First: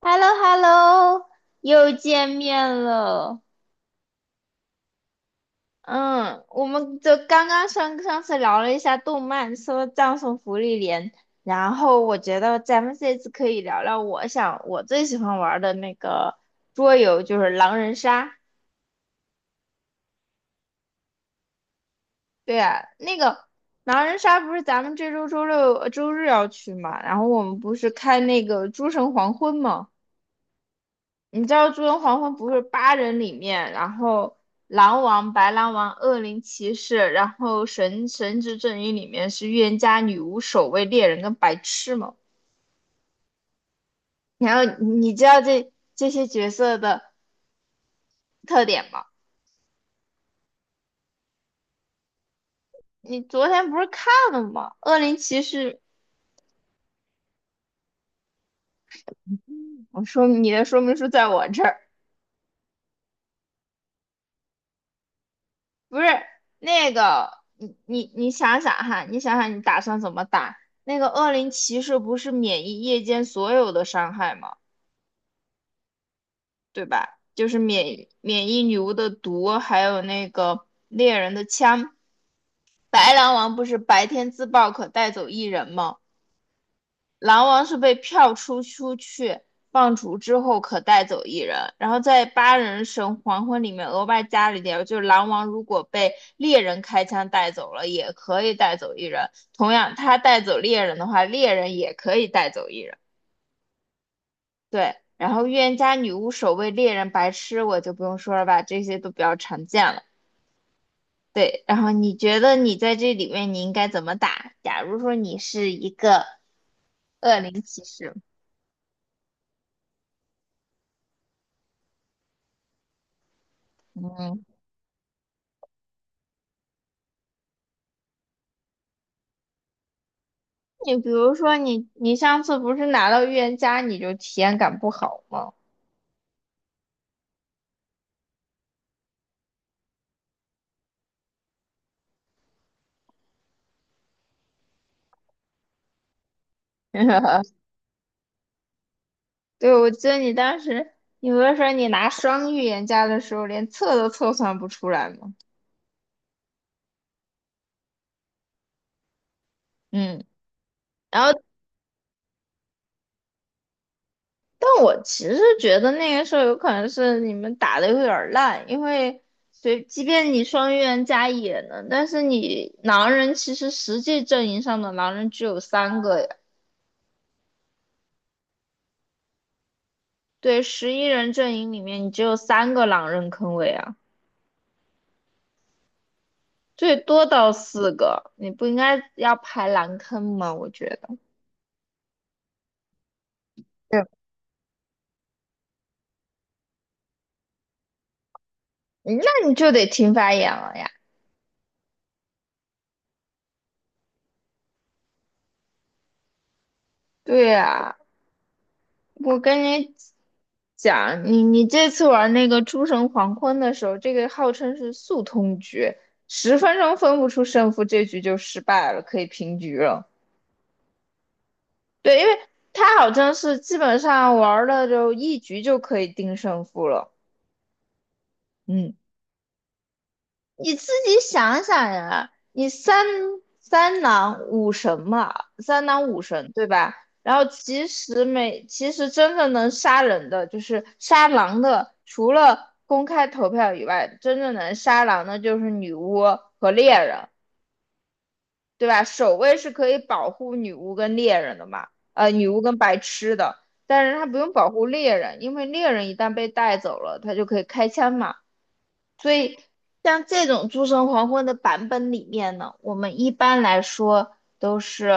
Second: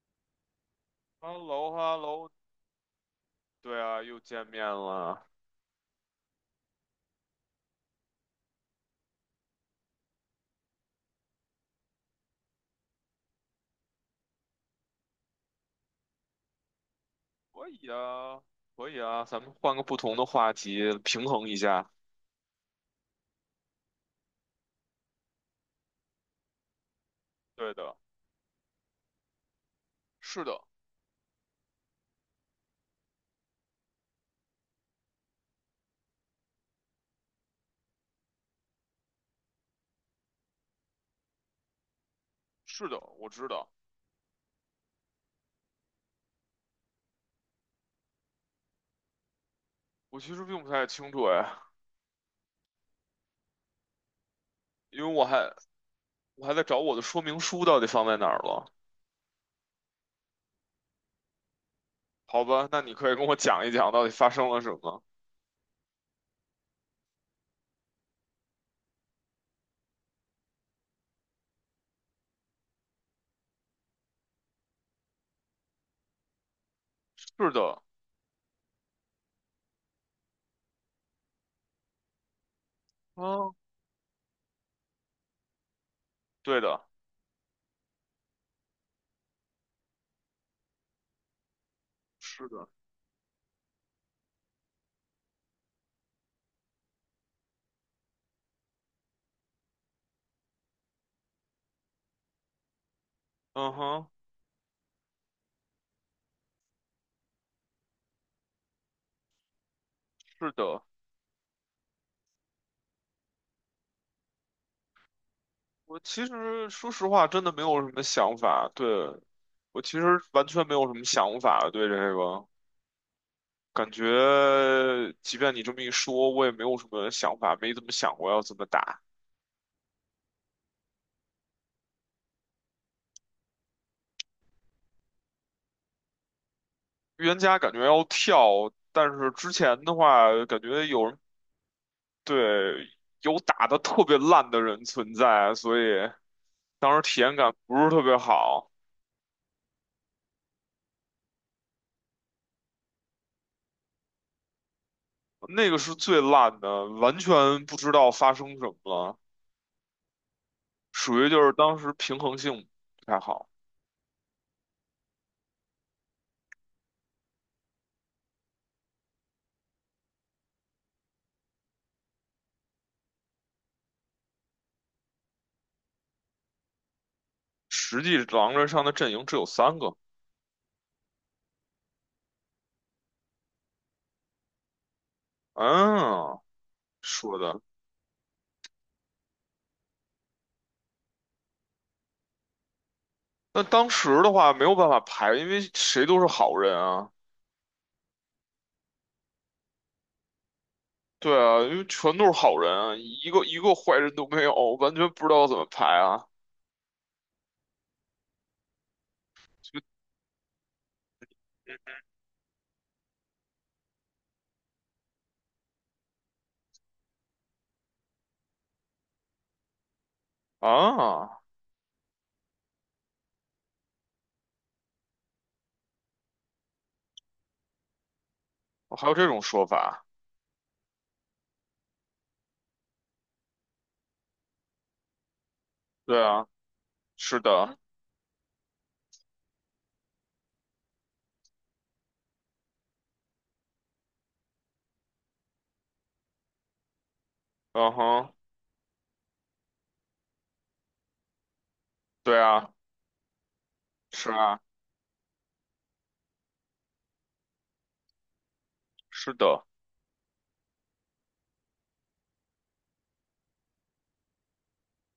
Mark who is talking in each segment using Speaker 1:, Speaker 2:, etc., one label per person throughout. Speaker 1: h e l l o h e l l
Speaker 2: h
Speaker 1: o
Speaker 2: e l l o h
Speaker 1: 又
Speaker 2: e l l o
Speaker 1: 见面了。
Speaker 2: 对啊，又见面了。
Speaker 1: 嗯，我们就刚刚上上次聊了一下动漫，说葬送福利连，然后我觉得咱们这次可以聊聊我想我最喜欢玩的那个桌游，就是
Speaker 2: 可
Speaker 1: 狼
Speaker 2: 以
Speaker 1: 人杀。
Speaker 2: 啊，可以啊，咱们换个不同的话题，平衡一下。
Speaker 1: 对呀，那个狼人杀不是咱们这周周六、周日要去嘛，然后我们
Speaker 2: 对
Speaker 1: 不是
Speaker 2: 的，
Speaker 1: 开那个诸神黄昏嘛？
Speaker 2: 是的，
Speaker 1: 你知道《诸神黄昏》不是八人里面，然后狼王、白狼王、恶灵骑士，然后神之阵营里面是预言家、女巫、守卫、猎人跟白痴吗？
Speaker 2: 是的，我知道。
Speaker 1: 然后你知道这些角色的特点吗？
Speaker 2: 我其实并不太清楚哎，
Speaker 1: 你昨天不是看了吗？恶
Speaker 2: 因为
Speaker 1: 灵
Speaker 2: 我
Speaker 1: 骑
Speaker 2: 还
Speaker 1: 士，
Speaker 2: 我还在找我的说明书到底放在哪儿了。
Speaker 1: 我说你的说明书在我这儿，
Speaker 2: 好吧，那你可以跟我讲一讲到底发生了什么。
Speaker 1: 不是那个你想想哈，你想想你打算怎么打？那个恶灵骑士不是免疫夜间所有的伤害吗？对吧？就
Speaker 2: 是
Speaker 1: 是
Speaker 2: 的，
Speaker 1: 免疫女巫的毒，还有那个猎人的枪。白狼
Speaker 2: 嗯，
Speaker 1: 王不是白天自爆可带走一人吗？
Speaker 2: 对的，
Speaker 1: 狼王是被票出去放逐之后可带走一人，然后在
Speaker 2: 是
Speaker 1: 八
Speaker 2: 的，
Speaker 1: 人神黄昏里面额外加了一条，就是狼王如果被猎人开枪带走了，也可以带走一人。同样，他带走猎人的话，猎人也可以带走一人。
Speaker 2: 嗯哼，
Speaker 1: 对，然后预言家、女巫、守卫、猎人、白痴，我就不用说了吧，这些都比较常见了。
Speaker 2: 是的。
Speaker 1: 对，然后你觉得你在这里面你应该怎么打？假如说你是一
Speaker 2: 我
Speaker 1: 个
Speaker 2: 其实说实话，
Speaker 1: 恶
Speaker 2: 真的
Speaker 1: 灵
Speaker 2: 没有
Speaker 1: 骑
Speaker 2: 什么
Speaker 1: 士，
Speaker 2: 想法。对，我其实完全没有什么想法对这个。感
Speaker 1: 嗯，
Speaker 2: 觉即便你这么一说，我也没有什么想法，没怎么想过要怎么打。
Speaker 1: 你比如说你上次不是拿到预言家你就体验感不好吗？
Speaker 2: 预言家感觉要跳，但是之前的话，感觉有人对有打的特别烂的人存在，所以当时体验感 不是特别好。
Speaker 1: 对，我记得你当时你不是说你拿双预言家的时候连测都测算不出来吗？
Speaker 2: 那个是最烂的，完全不知道发生什么了，
Speaker 1: 嗯，然
Speaker 2: 属于就
Speaker 1: 后。
Speaker 2: 是当时平衡性不太好。
Speaker 1: 但我其实觉得那个时候有可能是你们打的有点儿烂，因为随即便你双预言加野能，但是你狼人其实实际阵营上的狼人只有三个呀，
Speaker 2: 实际狼人上的阵营只有三个，
Speaker 1: 对，11人阵营里面你只有三个狼人坑位啊，
Speaker 2: 嗯，
Speaker 1: 最多
Speaker 2: 说
Speaker 1: 到
Speaker 2: 的。
Speaker 1: 四个，你不应该要排狼坑吗？我觉得，
Speaker 2: 那当
Speaker 1: 对，
Speaker 2: 时的话没有办法排，因为谁都是好人啊，
Speaker 1: 嗯，那你就得听发言了呀。
Speaker 2: 对啊，因为全都是好人啊，一个一个坏人都没有，完全不知道怎么排啊。
Speaker 1: 对呀、我跟
Speaker 2: 就
Speaker 1: 你讲，你这次玩那个诸神黄昏的时候，这个号称是速通局，10分钟分不出胜负，这局就失败了，可以平局了。
Speaker 2: 啊，
Speaker 1: 对，因为他好像是基本上玩了就一局就可以定胜负了。嗯，
Speaker 2: 还有这种说法？
Speaker 1: 你自己想想呀，你三郎五神嘛，三郎五
Speaker 2: 对啊，
Speaker 1: 神对吧？然
Speaker 2: 是
Speaker 1: 后
Speaker 2: 的，
Speaker 1: 其实真正能杀人的，就是杀狼的，除了公开投票以外，真正能杀狼的就是女巫和猎人，
Speaker 2: 嗯哼，
Speaker 1: 对吧？守卫是可以保护女巫跟猎人的嘛，
Speaker 2: 对
Speaker 1: 女巫
Speaker 2: 啊，
Speaker 1: 跟白痴的，但是他
Speaker 2: 是
Speaker 1: 不用
Speaker 2: 啊，
Speaker 1: 保护猎人，因为猎人一旦被带走了，他就可以开枪嘛。所
Speaker 2: 是
Speaker 1: 以
Speaker 2: 的，
Speaker 1: 像这种诸神黄昏的版本里面呢，我们一般来说都是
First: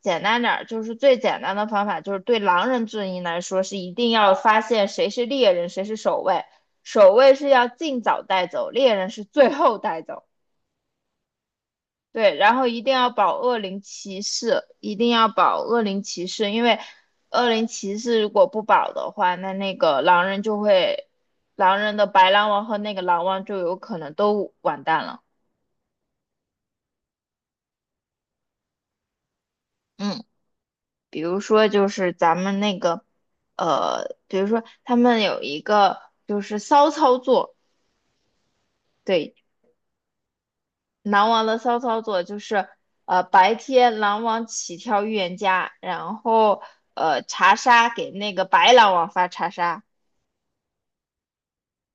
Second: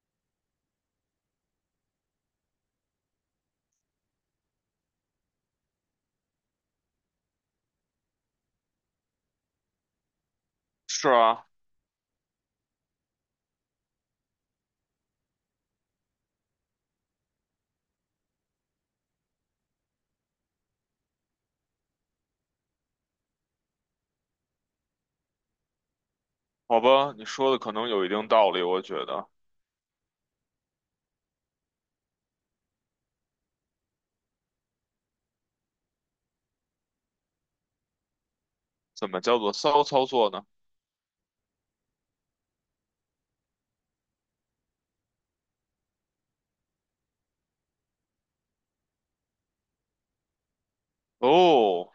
Speaker 1: 简单点儿，就是最简单的方法，就是对狼人阵营来说是一定要发现谁是猎人，谁是守卫，守卫是要尽早带走，猎人是最后带走。
Speaker 2: 是啊，
Speaker 1: 对，然后一定要保恶灵骑士，一定要保恶灵骑士，因为恶灵骑士如果不保的话，那个狼人就会，狼人的白狼王和那个狼王就有可能都完蛋了。
Speaker 2: 好吧，你说的可能有一定道理，我觉得。
Speaker 1: 嗯，比如说就是咱们那个，比如说他们有一个就是骚操作，
Speaker 2: 怎么
Speaker 1: 对，
Speaker 2: 叫做骚操作呢？
Speaker 1: 狼王的骚操作就是，白天狼王起跳预言家，然后查杀给那个白狼王发查杀。
Speaker 2: 哦，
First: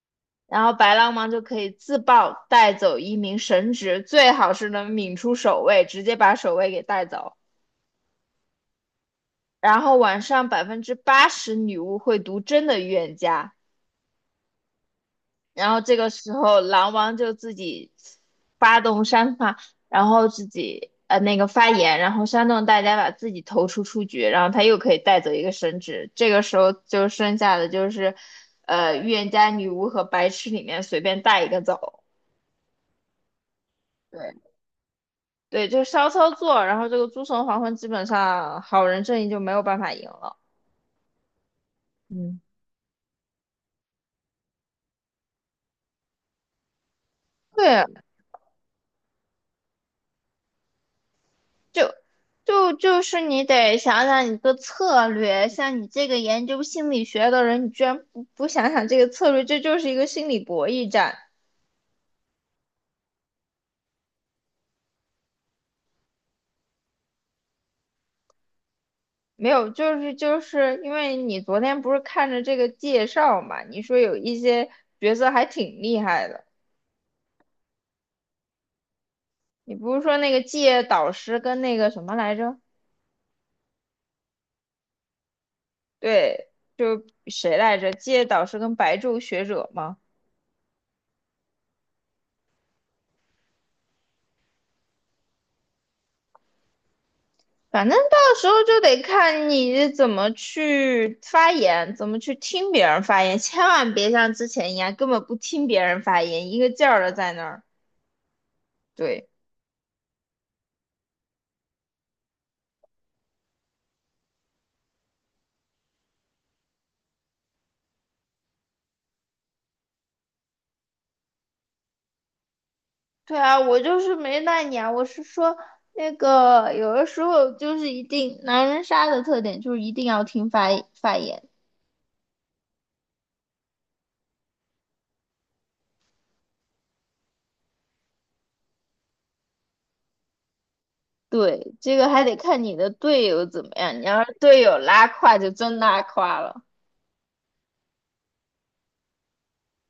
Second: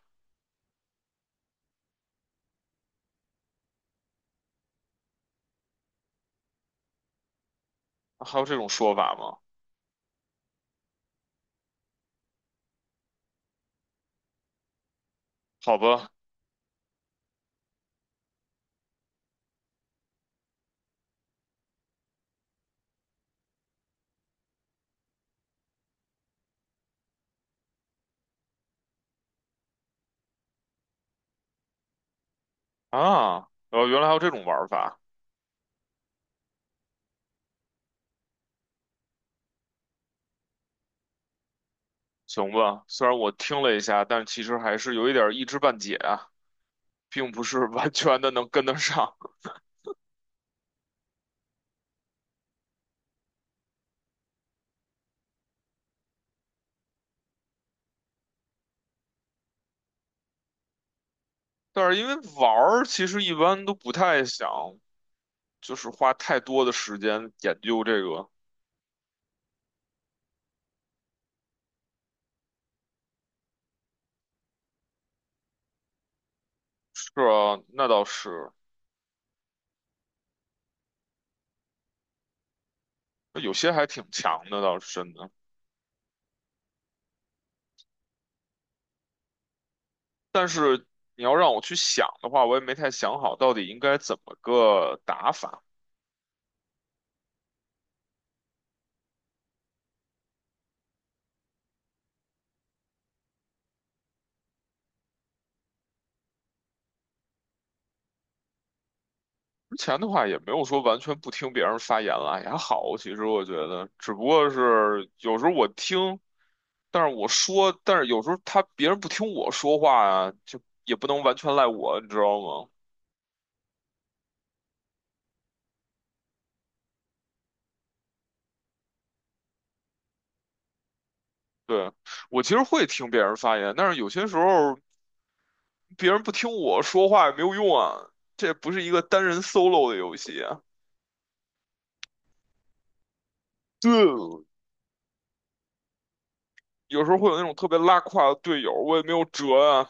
Speaker 1: 然后白狼王就可以自爆带走一名神职，最好是能抿出守卫，直接把守卫给带走。
Speaker 2: 还有这种说法吗？
Speaker 1: 然后晚上80%女巫会读真的预言家，然
Speaker 2: 好
Speaker 1: 后这个
Speaker 2: 吧，
Speaker 1: 时候狼王就自己发动煽发，然后自己那个发言，然后煽动大家把自己投出出局，然后他又可以带走一个神职。这个时候就剩下的就是，预言家、女巫和白痴里面随便带一个走。
Speaker 2: 啊，哦，原来还有这
Speaker 1: 对，
Speaker 2: 种玩法。
Speaker 1: 对，就是骚操作，然后这个诸神黄昏基本上好人阵营就没有办法赢了。嗯，
Speaker 2: 行吧，虽然我听了一下，但其实还是有一点儿一知半解啊，并不是
Speaker 1: 对，
Speaker 2: 完全的能跟得上。
Speaker 1: 就就是你得想想你的策略，像你这个研究心理学的人，你居然不想想这个策略，这就是一个心理博弈战。
Speaker 2: 但是因为玩儿，其实一般都不太想，就是花太多的时间研究这个。
Speaker 1: 没有，就是因为你昨天不是看着这个介绍嘛，你说有一些角色还挺厉害的，
Speaker 2: 是啊，那倒是，
Speaker 1: 你不是说那个界导师跟那个什么来着？
Speaker 2: 那有些还挺强的，倒是真的。
Speaker 1: 对，就谁来着？借导师跟白昼学者吗？
Speaker 2: 你要让我去想的话，我也没太想好到底应该怎么个打法。
Speaker 1: 反正到时候就得看你怎么去发言，怎么去听别人发言，千万别像之前一样根本不听别人发言，一个劲儿的在那儿。对，
Speaker 2: 之前的话也没有说完全不听别人发言了，也还好。其实我觉得，只不过是有时候我听。但是我说，但是有时候他别人不听我说话啊，就也不能完全赖我，你知道吗？
Speaker 1: 对啊，我就是没赖你啊，我是说那个有的时候就是一定狼人杀的特点就是一定要听发言。
Speaker 2: 对，我其实会听别人发言，但是有些时候别人不听我说话也没有用啊，这不是一个单人 solo 的游戏啊。
Speaker 1: 对，这个还得看你的队友怎么样，你要是
Speaker 2: 对，
Speaker 1: 队友拉胯就真拉胯了。
Speaker 2: 有时候会有那种特别拉胯的队友，我也没有辙啊。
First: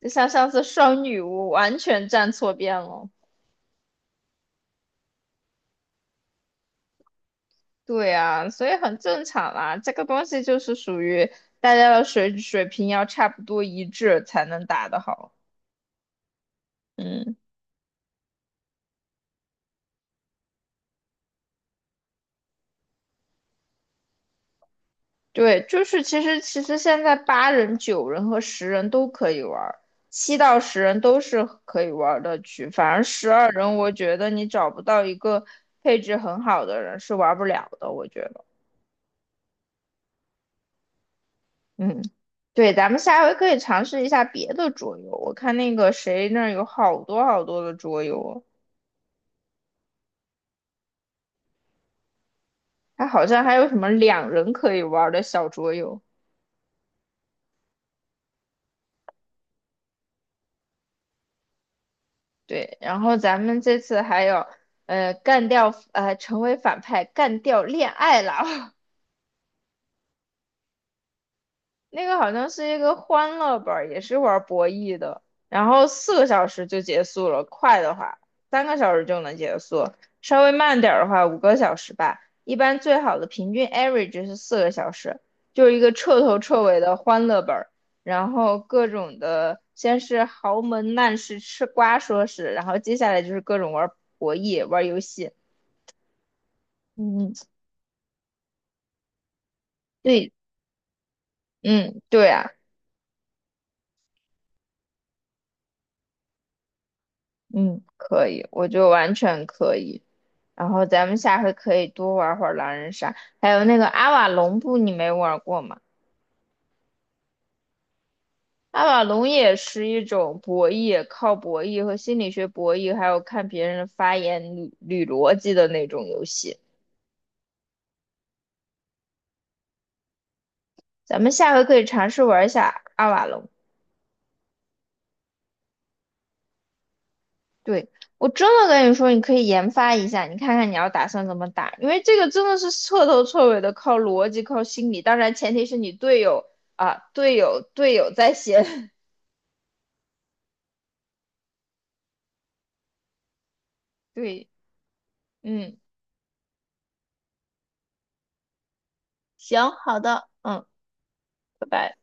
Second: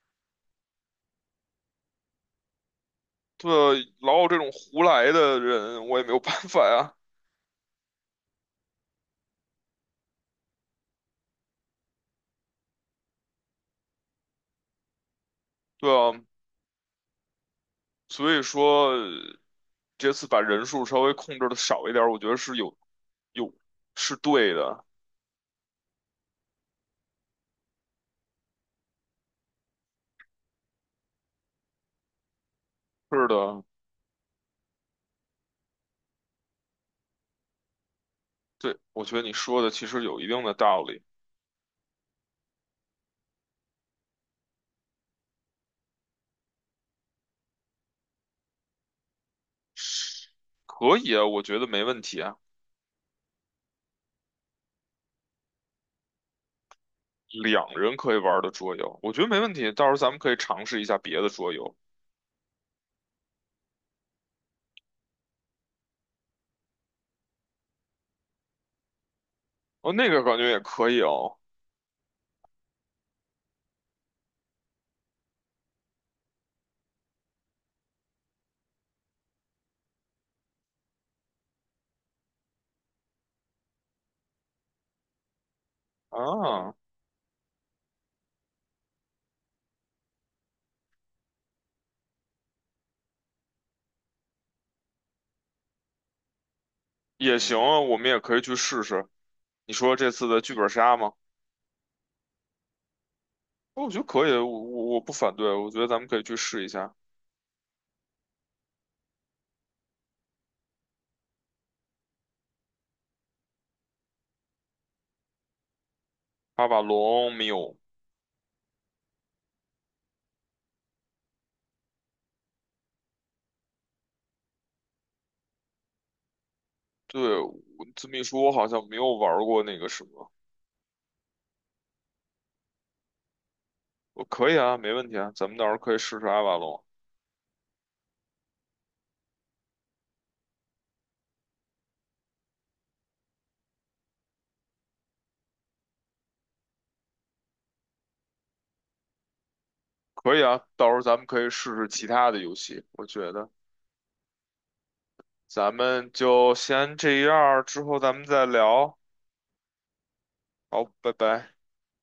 Speaker 1: 就像上次双女巫完全站错边了。
Speaker 2: 对，老有这种胡来的人，我也没有办法呀。
Speaker 1: 对啊，所以很正常啦。这个东西就是属于大家的水平要差不多一致才能打得好。
Speaker 2: 对啊，
Speaker 1: 嗯，
Speaker 2: 所以说这次把人数稍微控制的少一点儿，我觉得是有是对的。
Speaker 1: 对，就是其实现在八人、9人和十人都可以玩儿，7到10人都是可以玩儿的局。反而
Speaker 2: 是
Speaker 1: 十二
Speaker 2: 的，
Speaker 1: 人，我觉得你找不到一个配置很好的人是玩不了的，我觉得。
Speaker 2: 对，我觉得你说的其实有一定的道理，
Speaker 1: 嗯，对，咱们下回可以尝试一下别的桌游。我看那个谁那儿有好多好多的桌游，
Speaker 2: 可以啊，我觉得没问题啊，
Speaker 1: 还好像还有什么2人可以玩儿的小桌游。
Speaker 2: 两人可以玩的桌游，我觉得没问题，到时候咱们可以尝试一下别的桌游，
Speaker 1: 对，然后咱们这次还有，干掉，成为反派，干掉恋爱脑。
Speaker 2: 哦，那个感觉也可以哦，
Speaker 1: 那个好像是一个欢乐本儿，也是玩博弈的，然后四个小时就结束了，快的话3个小时就能结束，稍微慢点儿的话5个小时吧。一般最好的平均 average 是4个小时，就是一个彻头彻
Speaker 2: 啊，
Speaker 1: 尾的欢乐本儿，然后各种的，先是豪门难事吃瓜说事，然后接下来就是各种玩博弈、玩游戏。嗯，
Speaker 2: 也行啊，我们也可以去试试。你说这次
Speaker 1: 对，
Speaker 2: 的剧本杀吗？
Speaker 1: 嗯，对啊，
Speaker 2: 哦我觉得可以，我不反对，我觉得咱们可以去试一下。
Speaker 1: 嗯，可以，我觉得完全可以。然后咱们下回可以多玩会儿狼人杀，还有那个阿瓦隆布，你没玩过吗？
Speaker 2: 阿瓦隆没有，
Speaker 1: 阿瓦隆也是一种博弈，靠博弈和心理学博弈，还有看别人的发言捋捋逻辑的那种游戏。
Speaker 2: 对，我这么一说，我好像没有玩过那个什么，
Speaker 1: 咱们下回可以尝试玩一下阿瓦隆。
Speaker 2: 我可以啊，没问题啊，咱们到时候可以试试阿瓦隆。
Speaker 1: 对，我真的跟你说，你可以研发一下，你看看你要打算怎么打，因为这个真的是彻头彻尾的靠逻辑、靠心理，当然前提是你队友啊，队友在先。
Speaker 2: 可以啊，到时候咱们可以试试其他的游戏，我觉得
Speaker 1: 对，
Speaker 2: 咱
Speaker 1: 嗯。
Speaker 2: 们就先这样儿之后咱们再聊。
Speaker 1: 行，好的，嗯，
Speaker 2: 好，拜拜。
Speaker 1: 拜拜。